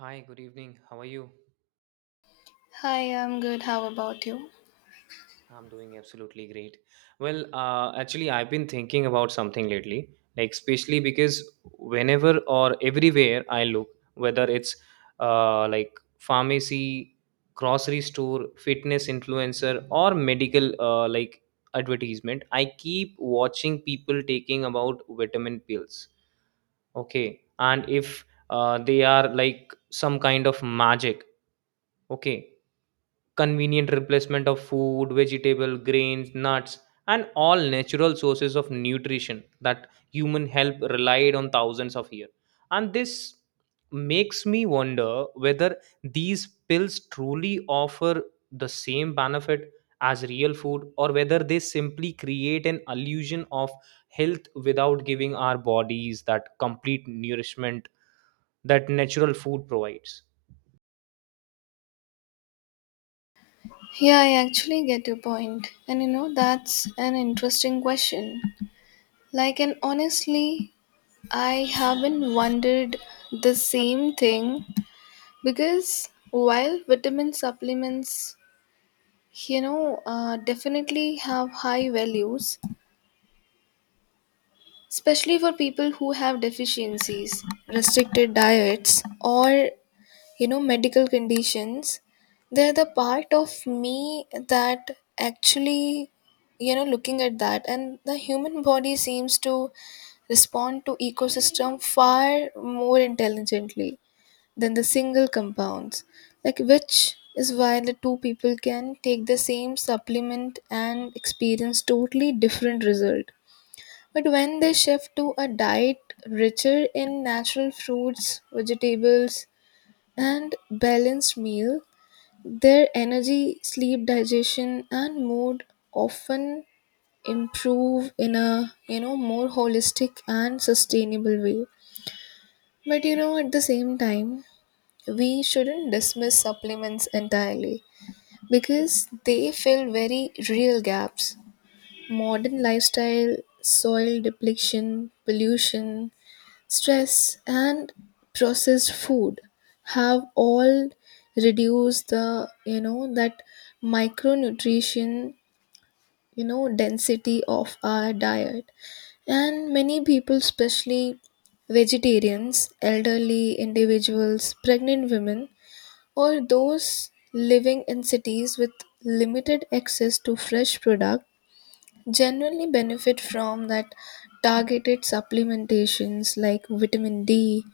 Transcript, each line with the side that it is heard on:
right: Hi, good evening. How are you?
left: Hi, I'm good. How about you?
right: I'm doing absolutely great. Well, actually, I've been thinking about something lately, like especially because whenever or everywhere I look, whether it's like pharmacy, grocery store, fitness influencer, or medical like advertisement, I keep watching people taking about vitamin pills. Okay, and if they are like some kind of magic. Okay, convenient replacement of food, vegetable, grains, nuts, and all natural sources of nutrition that human help relied on thousands of years. And this makes me wonder whether these pills truly offer the same benefit as real food or whether they simply create an illusion of health without giving our bodies that complete nourishment that natural food provides.
left: Yeah, I actually get your point. And you know, that's an interesting question. And honestly, I haven't wondered the same thing because while vitamin supplements, definitely have high values, especially for people who have deficiencies, restricted diets, or you know medical conditions. They're the part of me that actually, you know, looking at that, and the human body seems to respond to ecosystem far more intelligently than the single compounds, like which is why the two people can take the same supplement and experience totally different result. But when they shift to a diet richer in natural fruits, vegetables, and balanced meal, their energy, sleep, digestion, and mood often improve in a, you know, more holistic and sustainable way. But you know, at the same time, we shouldn't dismiss supplements entirely because they fill very real gaps. Modern lifestyle, soil depletion, pollution, stress, and processed food have all reduced the, you know, that micronutrition, you know, density of our diet. And many people, especially vegetarians, elderly individuals, pregnant women, or those living in cities with limited access to fresh product genuinely benefit from that targeted supplementations like vitamin D,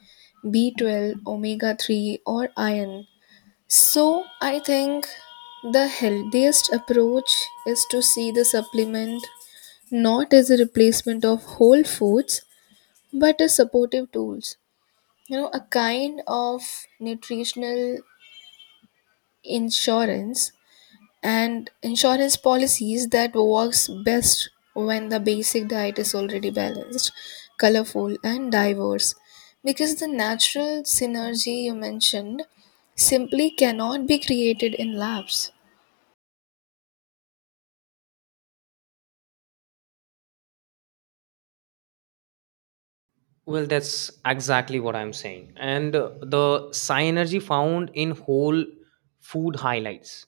left: B12, omega 3, or iron. So, I think the healthiest approach is to see the supplement not as a replacement of whole foods but as supportive tools. You know, a kind of nutritional insurance and insurance policies that works best when the basic diet is already balanced, colorful, and diverse, because the natural synergy you mentioned simply cannot be created in labs.
right: Well, that's exactly what I'm saying. And the synergy found in whole food highlights.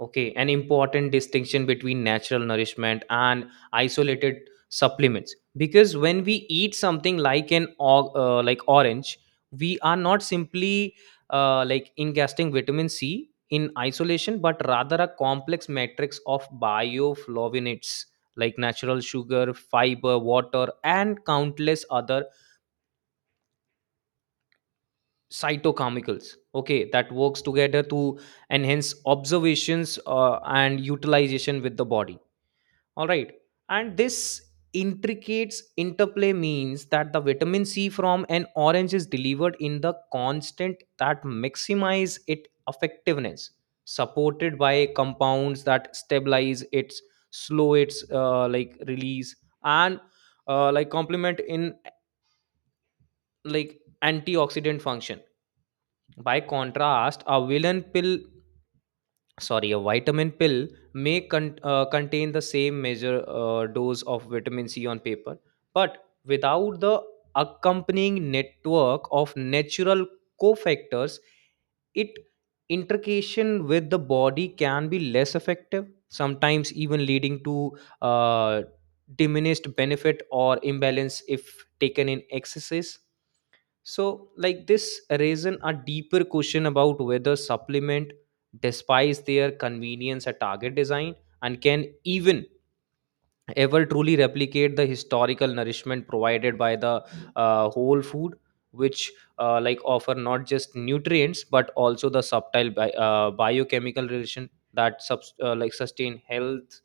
right: Okay, an important distinction between natural nourishment and isolated supplements. Because when we eat something like an orange, we are not simply like ingesting vitamin C in isolation, but rather a complex matrix of bioflavonoids like natural sugar, fiber, water, and countless other cytochemicals, okay, that works together to enhance observations and utilization with the body, all right, and this intricate interplay means that the vitamin C from an orange is delivered in the constant that maximize its effectiveness, supported by compounds that stabilize its, slow its release and complement in like antioxidant function. By contrast, a vitamin pill may contain the same measure dose of vitamin C on paper, but without the accompanying network of natural cofactors, it intrication with the body can be less effective, sometimes even leading to uh, diminished benefit or imbalance if taken in excesses. So, like, this raises a deeper question about whether supplement despise their convenience at target design and can even ever truly replicate the historical nourishment provided by the whole food, which offer not just nutrients but also the subtle biochemical relation that sustain health.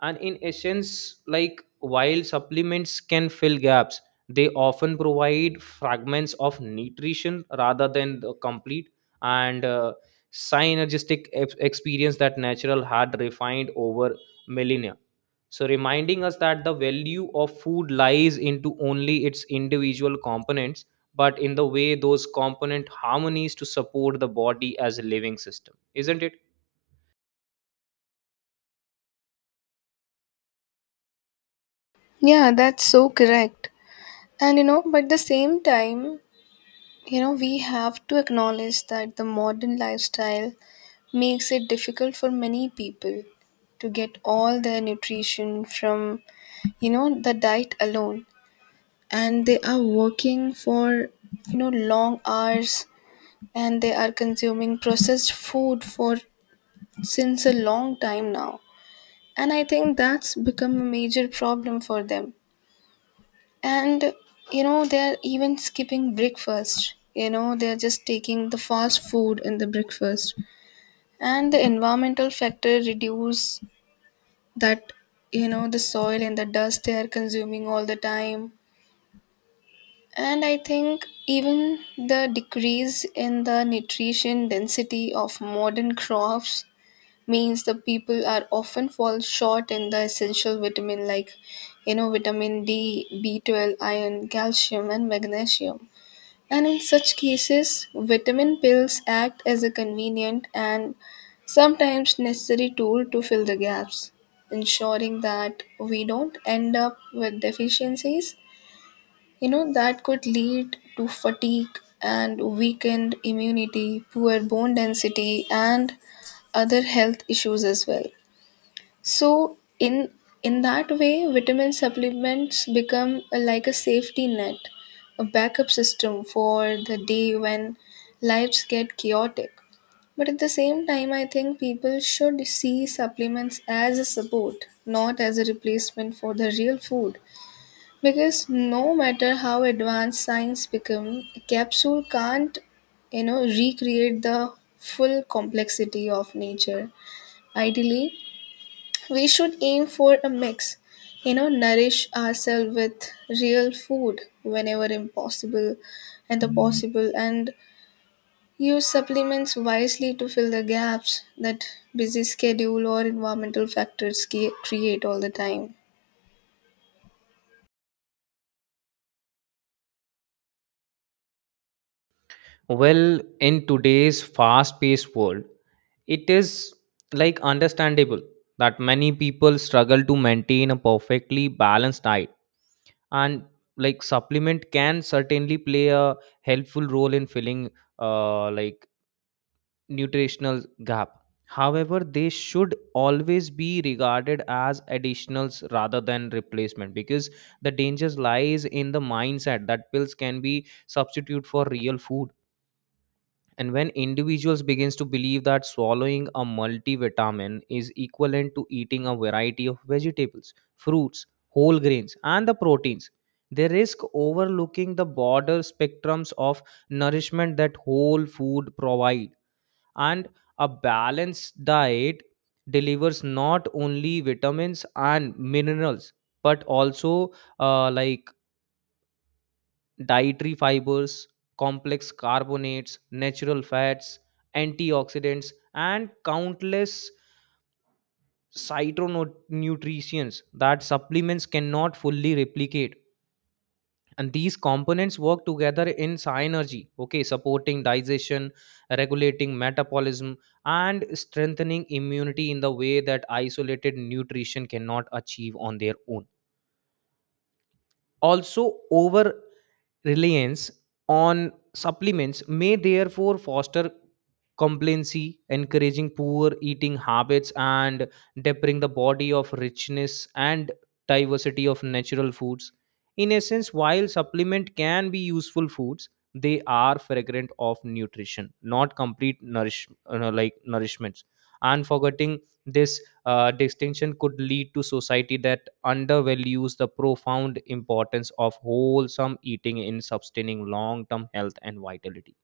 right: And in essence, like, while supplements can fill gaps, they often provide fragments of nutrition rather than the complete and synergistic experience that natural had refined over millennia, so reminding us that the value of food lies into only its individual components but in the way those component harmonies to support the body as a living system, isn't it?
left: Yeah, that's so correct. And you know, but the same time, you know, we have to acknowledge that the modern lifestyle makes it difficult for many people to get all their nutrition from, you know, the diet alone. And they are working for, you know, long hours, and they are consuming processed food for since a long time now, and I think that's become a major problem for them. And you know they're even skipping breakfast. You know, they're just taking the fast food in the breakfast. And the environmental factor reduce that, you know, the soil and the dust they are consuming all the time. And I think even the decrease in the nutrition density of modern crops means the people are often fall short in the essential vitamin like, you know, vitamin D, B12, iron, calcium, and magnesium. And in such cases, vitamin pills act as a convenient and sometimes necessary tool to fill the gaps, ensuring that we don't end up with deficiencies, you know, that could lead to fatigue and weakened immunity, poor bone density, and other health issues as well. So, in that way, vitamin supplements become like a safety net, a backup system for the day when lives get chaotic. But at the same time, I think people should see supplements as a support, not as a replacement for the real food. Because no matter how advanced science become, a capsule can't, you know, recreate the full complexity of nature. Ideally, we should aim for a mix. You know, nourish ourselves with real food whenever impossible and the possible, and use supplements wisely to fill the gaps that busy schedule or environmental factors create all the time.
right: Well, in today's fast paced world, it is, like, understandable that many people struggle to maintain a perfectly balanced diet, and, like, supplement can certainly play a helpful role in filling uh, like nutritional gap. However, they should always be regarded as additionals rather than replacement, because the dangers lies in the mindset that pills can be substitute for real food. And when individuals begins to believe that swallowing a multivitamin is equivalent to eating a variety of vegetables, fruits, whole grains, and the proteins, they risk overlooking the broader spectrums of nourishment that whole food provide. And a balanced diet delivers not only vitamins and minerals but also uh, like dietary fibers, complex carbonates, natural fats, antioxidants, and countless cytonutrients that supplements cannot fully replicate. And these components work together in synergy, okay, supporting digestion, regulating metabolism, and strengthening immunity in the way that isolated nutrition cannot achieve on their own. Also, over reliance on supplements may therefore foster complacency, encouraging poor eating habits and depriving the body of richness and diversity of natural foods. In essence, while supplement can be useful foods, they are fragrant of nutrition, not complete nourishments. And forgetting this distinction could lead to society that undervalues the profound importance of wholesome eating in sustaining long-term health and vitality.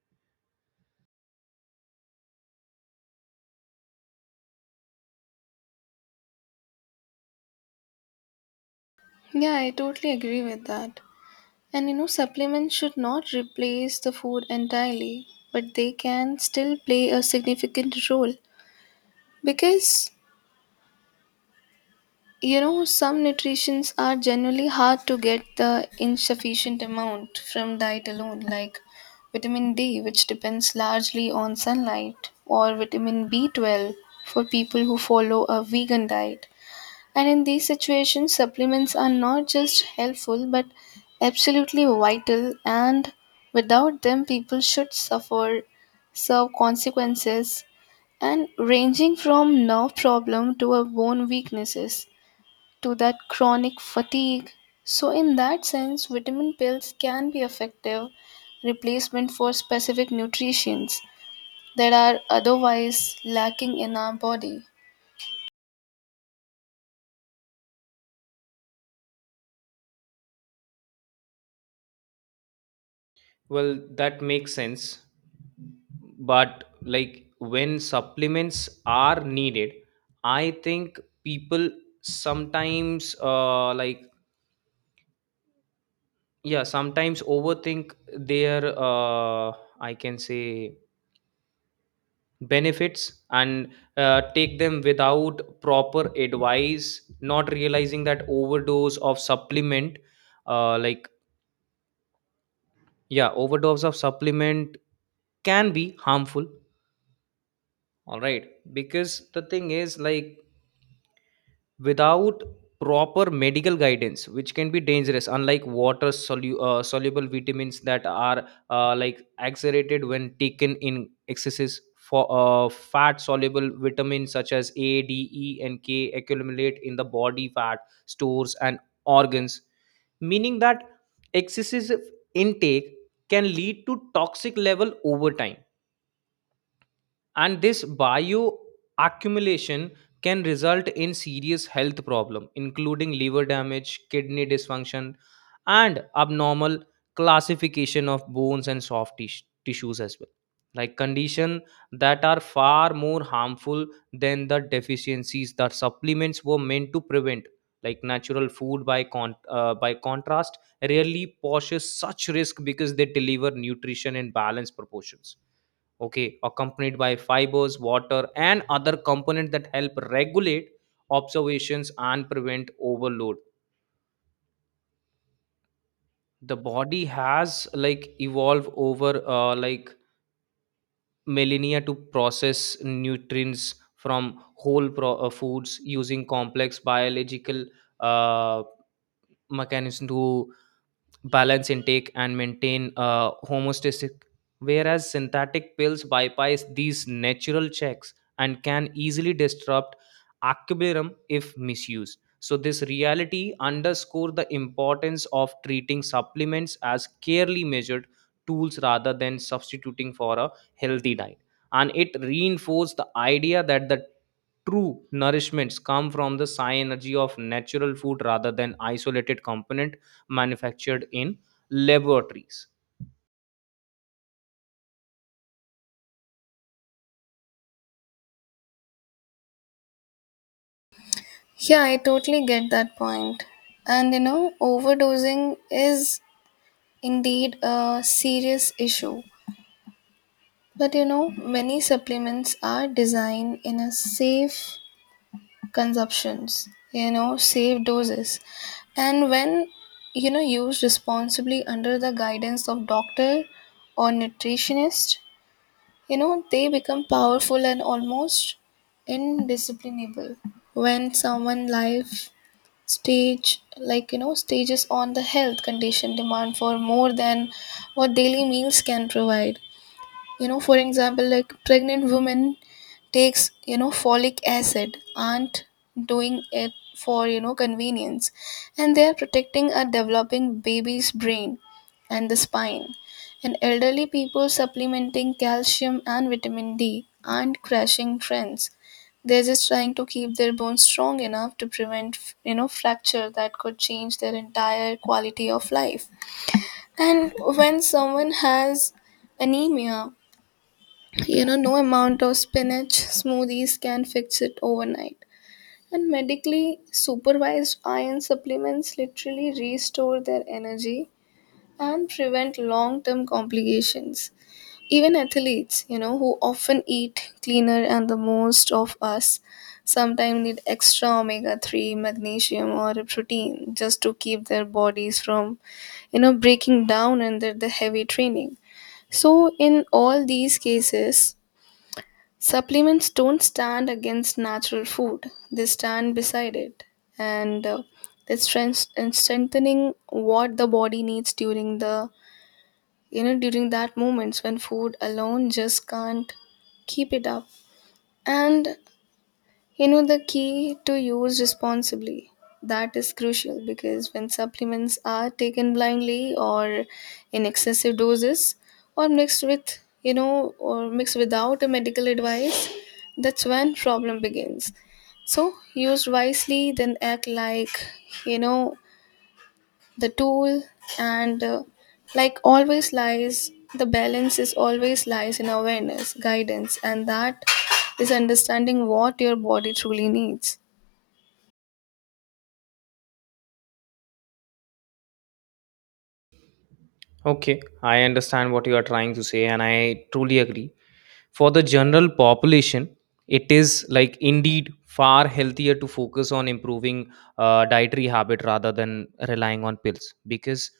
left: Yeah, I totally agree with that. And you know, supplements should not replace the food entirely, but they can still play a significant role because, you know, some nutritions are generally hard to get the insufficient amount from diet alone, like vitamin D, which depends largely on sunlight, or vitamin B12 for people who follow a vegan diet. And in these situations, supplements are not just helpful but absolutely vital, and without them, people should suffer serve consequences, and ranging from nerve problem to a bone weaknesses to that chronic fatigue. So in that sense, vitamin pills can be effective replacement for specific nutrients that are otherwise lacking in our body.
right: Well, that makes sense. But, like, when supplements are needed, I think people sometimes, yeah, sometimes overthink their, I can say, benefits, and take them without proper advice, not realizing that overdose of supplement, uh, like yeah, overdose of supplement can be harmful. All right, because the thing is, like, without proper medical guidance, which can be dangerous, unlike water soluble vitamins that are accelerated when taken in excesses, for fat soluble vitamins such as A, D, E, and K accumulate in the body fat stores and organs, meaning that excessive intake can lead to toxic level over time. And this bioaccumulation can result in serious health problem, including liver damage, kidney dysfunction, and abnormal classification of bones and soft tissues as well, like condition that are far more harmful than the deficiencies that supplements were meant to prevent. Like, natural food, by by contrast, rarely poses such risk because they deliver nutrition in balanced proportions, okay, accompanied by fibers, water, and other components that help regulate observations and prevent overload. The body has, like, evolved over millennia to process nutrients from whole foods using complex biological uh, mechanism to balance intake and maintain homeostasis, whereas synthetic pills bypass these natural checks and can easily disrupt equilibrium if misused. So this reality underscore the importance of treating supplements as carefully measured tools rather than substituting for a healthy diet, and it reinforced the idea that the true nourishments come from the synergy of natural food rather than isolated component manufactured in laboratories.
left: Yeah, I totally get that point. And you know, overdosing is indeed a serious issue. But you know, many supplements are designed in a safe consumptions, you know, safe doses. And when, you know, used responsibly under the guidance of doctor or nutritionist, you know, they become powerful and almost indisciplinable. When someone life stage, like you know, stages on the health condition demand for more than what daily meals can provide, you know, for example, like pregnant women takes, you know, folic acid aren't doing it for, you know, convenience, and they are protecting a developing baby's brain and the spine. And elderly people supplementing calcium and vitamin D aren't crashing trends. They're just trying to keep their bones strong enough to prevent, you know, fracture that could change their entire quality of life. And when someone has anemia, you know, no amount of spinach smoothies can fix it overnight. And medically supervised iron supplements literally restore their energy and prevent long term complications. Even athletes, you know, who often eat cleaner and the most of us, sometimes need extra omega 3, magnesium, or protein just to keep their bodies from, you know, breaking down under the heavy training. So, in all these cases, supplements don't stand against natural food, they stand beside it. And uh, and strengthening what the body needs during the, you know, during that moments when food alone just can't keep it up. And, you know, the key to use responsibly. That is crucial because when supplements are taken blindly or in excessive doses or mixed with, you know, or mixed without a medical advice, that's when problem begins. So use wisely, then act like, you know, the tool. And Like always lies the balance is always lies in awareness, guidance, and that is understanding what your body truly needs.
right: Okay, I understand what you are trying to say, and I truly agree. For the general population, it is, like, indeed far healthier to focus on improving dietary habit rather than relying on pills, because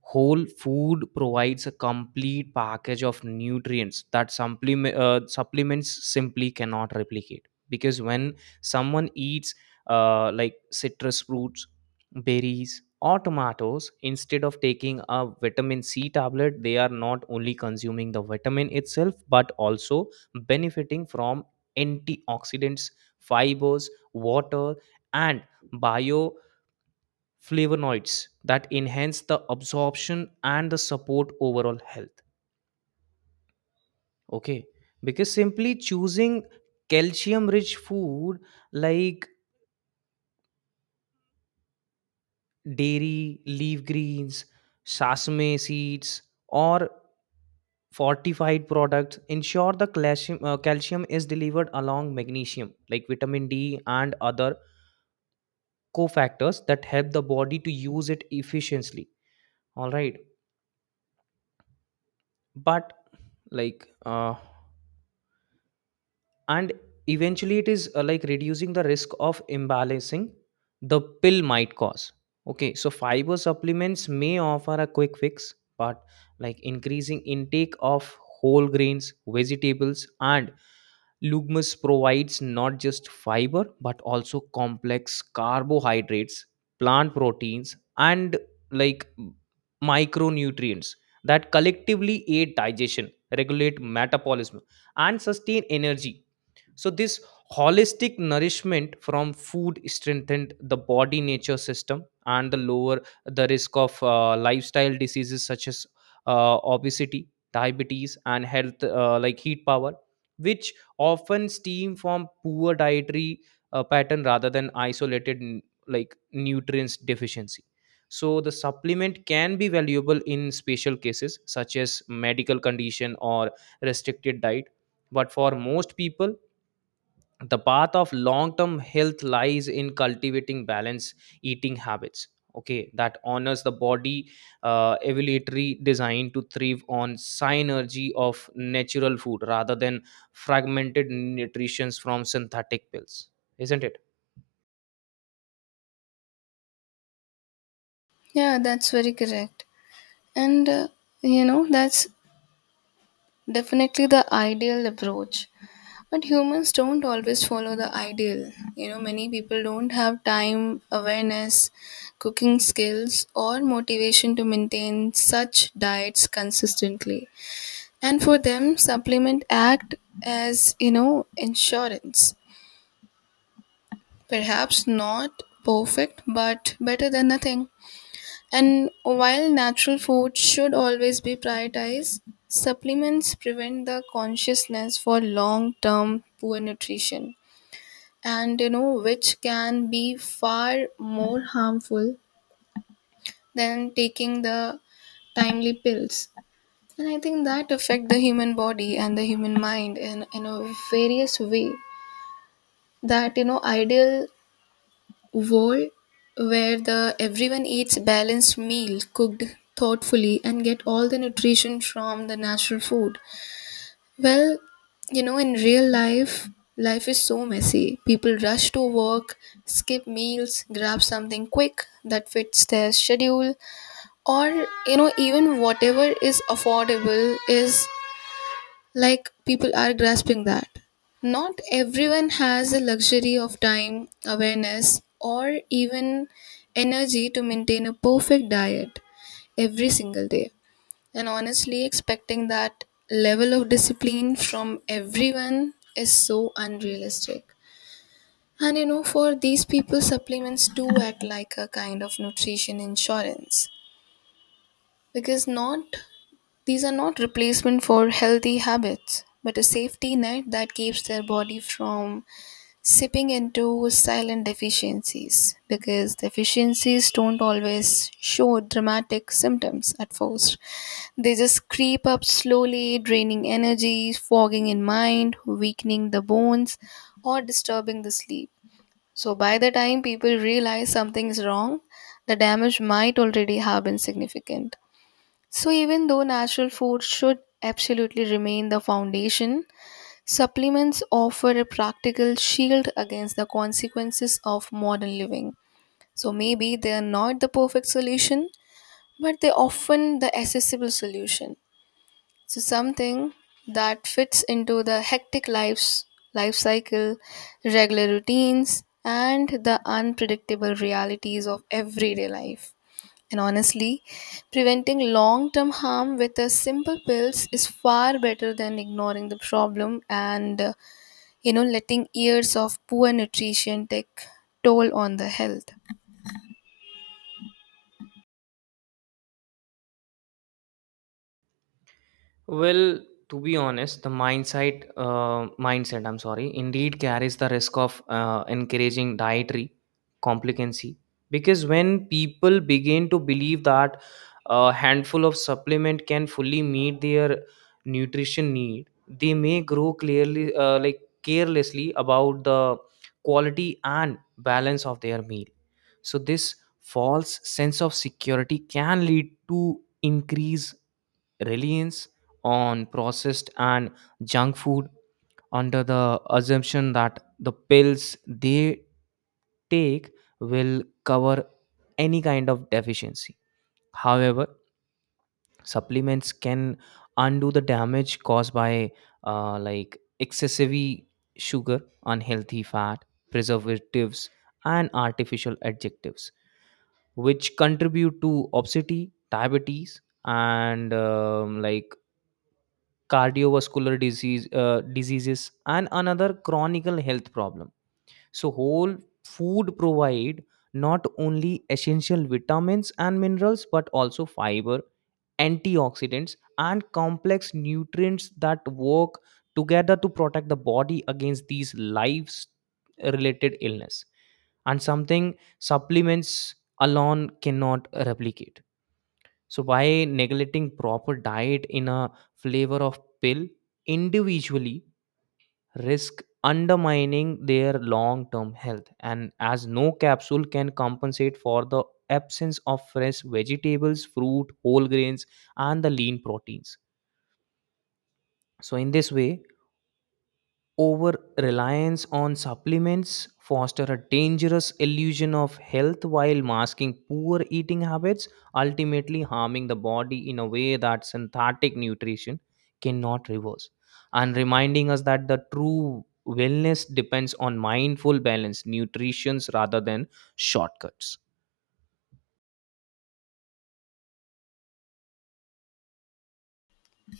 right: whole food provides a complete package of nutrients that supplements simply cannot replicate. Because when someone eats citrus fruits, berries, or tomatoes instead of taking a vitamin C tablet, they are not only consuming the vitamin itself but also benefiting from antioxidants, fibers, water, and bio flavonoids that enhance the absorption and the support overall health. Okay, because simply choosing calcium rich food like dairy, leaf greens, sesame seeds, or fortified products ensure the calcium is delivered along magnesium, like vitamin D and other cofactors that help the body to use it efficiently, all right? But, like uh, and eventually it is, like reducing the risk of imbalancing the pill might cause. Okay, so fiber supplements may offer a quick fix, but, like, increasing intake of whole grains, vegetables, and legumes provides not just fiber but also complex carbohydrates, plant proteins, and, like, micronutrients that collectively aid digestion, regulate metabolism, and sustain energy. So this holistic nourishment from food strengthened the body nature system and the lower the risk of lifestyle diseases such as obesity, diabetes, and health like heat power, which often stem from poor dietary pattern rather than isolated nutrients deficiency. So the supplement can be valuable in special cases such as medical condition or restricted diet. But for most people, the path of long term health lies in cultivating balanced eating habits, okay, that honors the body evolutionary design to thrive on synergy of natural food rather than fragmented nutritions from synthetic pills, isn't it?
left: Yeah, that's very correct. And You know, that's definitely the ideal approach, but humans don't always follow the ideal. You know, many people don't have time, awareness, cooking skills, or motivation to maintain such diets consistently. And for them, supplement act as, you know, insurance. Perhaps not perfect, but better than nothing. And while natural food should always be prioritized, supplements prevent the consciousness for long term poor nutrition. And, you know, which can be far more harmful than taking the timely pills. And I think that affect the human body and the human mind in, a various way. That, you know, ideal world where the everyone eats balanced meal cooked thoughtfully and get all the nutrition from the natural food. Well, you know, in real life, is so messy. People rush to work, skip meals, grab something quick that fits their schedule, or, you know, even whatever is affordable is like people are grasping that. Not everyone has the luxury of time, awareness, or even energy to maintain a perfect diet every single day. And honestly, expecting that level of discipline from everyone is so unrealistic. And you know, for these people, supplements do act like a kind of nutrition insurance because not these are not replacement for healthy habits, but a safety net that keeps their body from sipping into silent deficiencies, because deficiencies don't always show dramatic symptoms at first. They just creep up slowly, draining energy, fogging in mind, weakening the bones, or disturbing the sleep. So by the time people realize something is wrong, the damage might already have been significant. So, even though natural food should absolutely remain the foundation, supplements offer a practical shield against the consequences of modern living. So, maybe they are not the perfect solution, but they often the accessible solution. So, something that fits into the hectic lives, life cycle, regular routines, and the unpredictable realities of everyday life. And honestly, preventing long term harm with a simple pills is far better than ignoring the problem, and you know, letting years of poor nutrition take toll on the health.
right: Well, to be honest, the mindset, indeed carries the risk of encouraging dietary complicancy, because when people begin to believe that a handful of supplement can fully meet their nutrition need, they may grow clearly, like carelessly about the quality and balance of their meal. So this false sense of security can lead to increase reliance on processed and junk food under the assumption that the pills they take will cover any kind of deficiency. However, supplements can undo the damage caused by excessive sugar, unhealthy fat, preservatives, and artificial adjectives, which contribute to obesity, diabetes, and cardiovascular disease diseases and another chronic health problem. So whole food provide not only essential vitamins and minerals but also fiber, antioxidants, and complex nutrients that work together to protect the body against these lives related illness, and something supplements alone cannot replicate. So by neglecting proper diet in a flavor of pill, individually risk undermining their long-term health, and as no capsule can compensate for the absence of fresh vegetables, fruit, whole grains, and the lean proteins. So in this way, over reliance on supplements foster a dangerous illusion of health while masking poor eating habits, ultimately harming the body in a way that synthetic nutrition cannot reverse, and reminding us that the true wellness depends on mindful balance nutritions rather than shortcuts.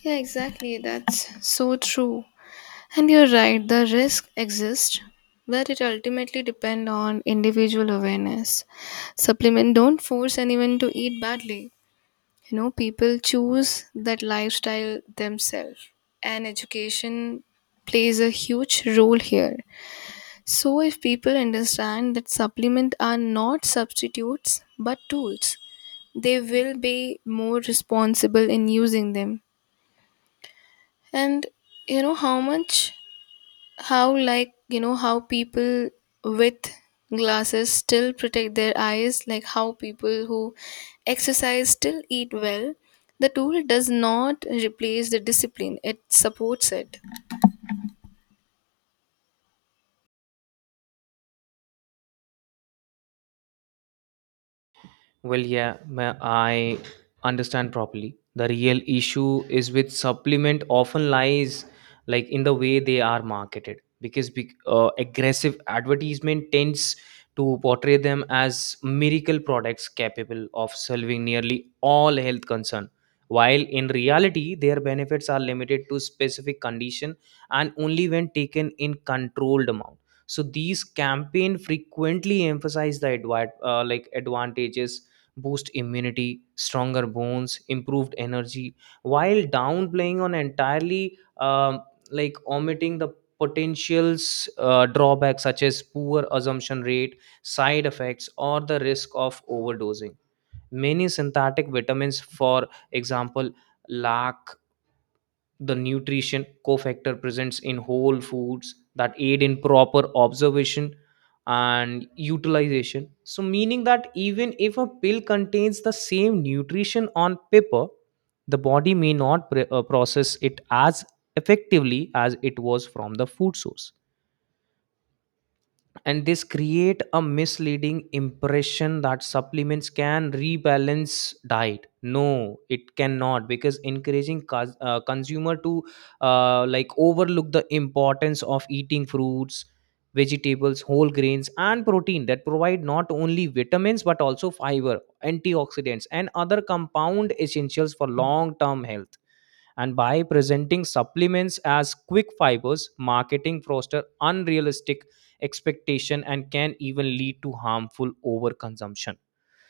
left: Yeah, exactly. That's so true. And you're right, the risk exists, but it ultimately depends on individual awareness. Supplement don't force anyone to eat badly. You know, people choose that lifestyle themselves. And education plays a huge role here. So if people understand that supplements are not substitutes but tools, they will be more responsible in using them. And, you know, how much, how, like you know, how people with glasses still protect their eyes, like how people who exercise still eat well, the tool does not replace the discipline, it supports it.
right: Well, yeah, I understand properly. The real issue is with supplement often lies, like, in the way they are marketed, because big aggressive advertisement tends to portray them as miracle products capable of solving nearly all health concern, while in reality their benefits are limited to specific condition and only when taken in controlled amount. So these campaign frequently emphasize the advantages: boost immunity, stronger bones, improved energy, while downplaying on entirely omitting the potentials drawbacks such as poor assumption rate, side effects, or the risk of overdosing. Many synthetic vitamins, for example, lack the nutrition cofactor presents in whole foods that aid in proper observation and utilization, so meaning that even if a pill contains the same nutrition on paper, the body may not process it as effectively as it was from the food source. And this create a misleading impression that supplements can rebalance diet. No, it cannot, because encouraging consumer to overlook the importance of eating fruits, vegetables, whole grains, and protein that provide not only vitamins but also fiber, antioxidants, and other compound essentials for long term health. And by presenting supplements as quick fibers, marketing foster unrealistic expectation and can even lead to harmful overconsumption,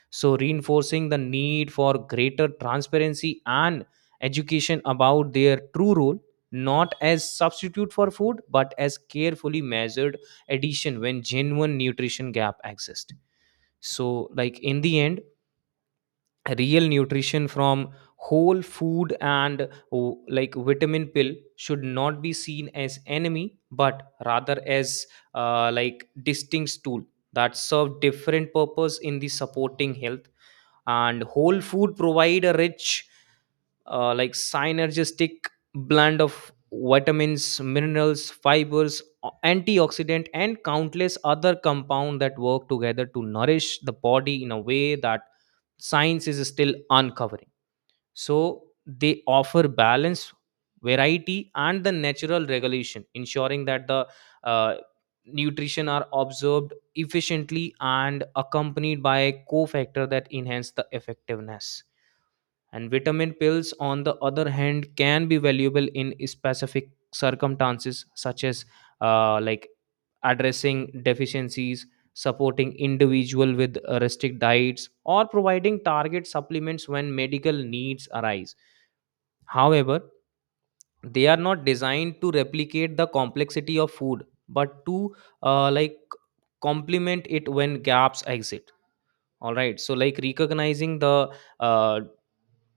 right: so reinforcing the need for greater transparency and education about their true role, not as substitute for food but as carefully measured addition when genuine nutrition gap exists. So, like, in the end, real nutrition from whole food and vitamin pill should not be seen as enemy but rather as distinct tool that serve different purpose in the supporting health. And whole food provide a rich, synergistic blend of vitamins, minerals, fibers, antioxidant, and countless other compound that work together to nourish the body in a way that science is still uncovering. So they offer balance, variety, and the natural regulation, ensuring that the uh, nutrition are observed efficiently and accompanied by a cofactor that enhance the effectiveness. And vitamin pills, on the other hand, can be valuable in specific circumstances, such as uh, like addressing deficiencies, supporting individual with restrict diets, or providing target supplements when medical needs arise. However, they are not designed to replicate the complexity of food, but to uh, like complement it when gaps exist, all right. So, like, recognizing the uh,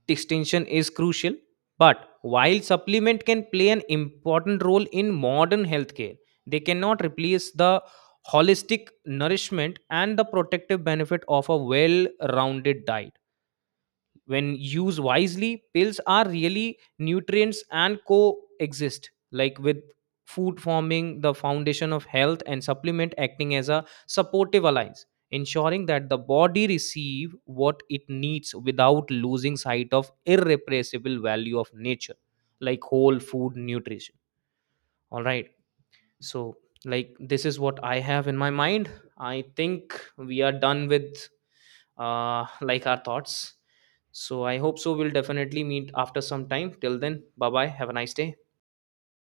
right: distinction is crucial, but while supplement can play an important role in modern healthcare, they cannot replace the holistic nourishment and the protective benefit of a well-rounded diet. When used wisely, pills are really nutrients and coexist, like, with food, forming the foundation of health and supplement acting as a supportive alliance, ensuring that the body receive what it needs without losing sight of irrepressible value of nature, like whole food nutrition, all right. So, like, this is what I have in my mind. I think we are done with our thoughts. So I hope so we'll definitely meet after some time. Till then, bye bye, have a nice day.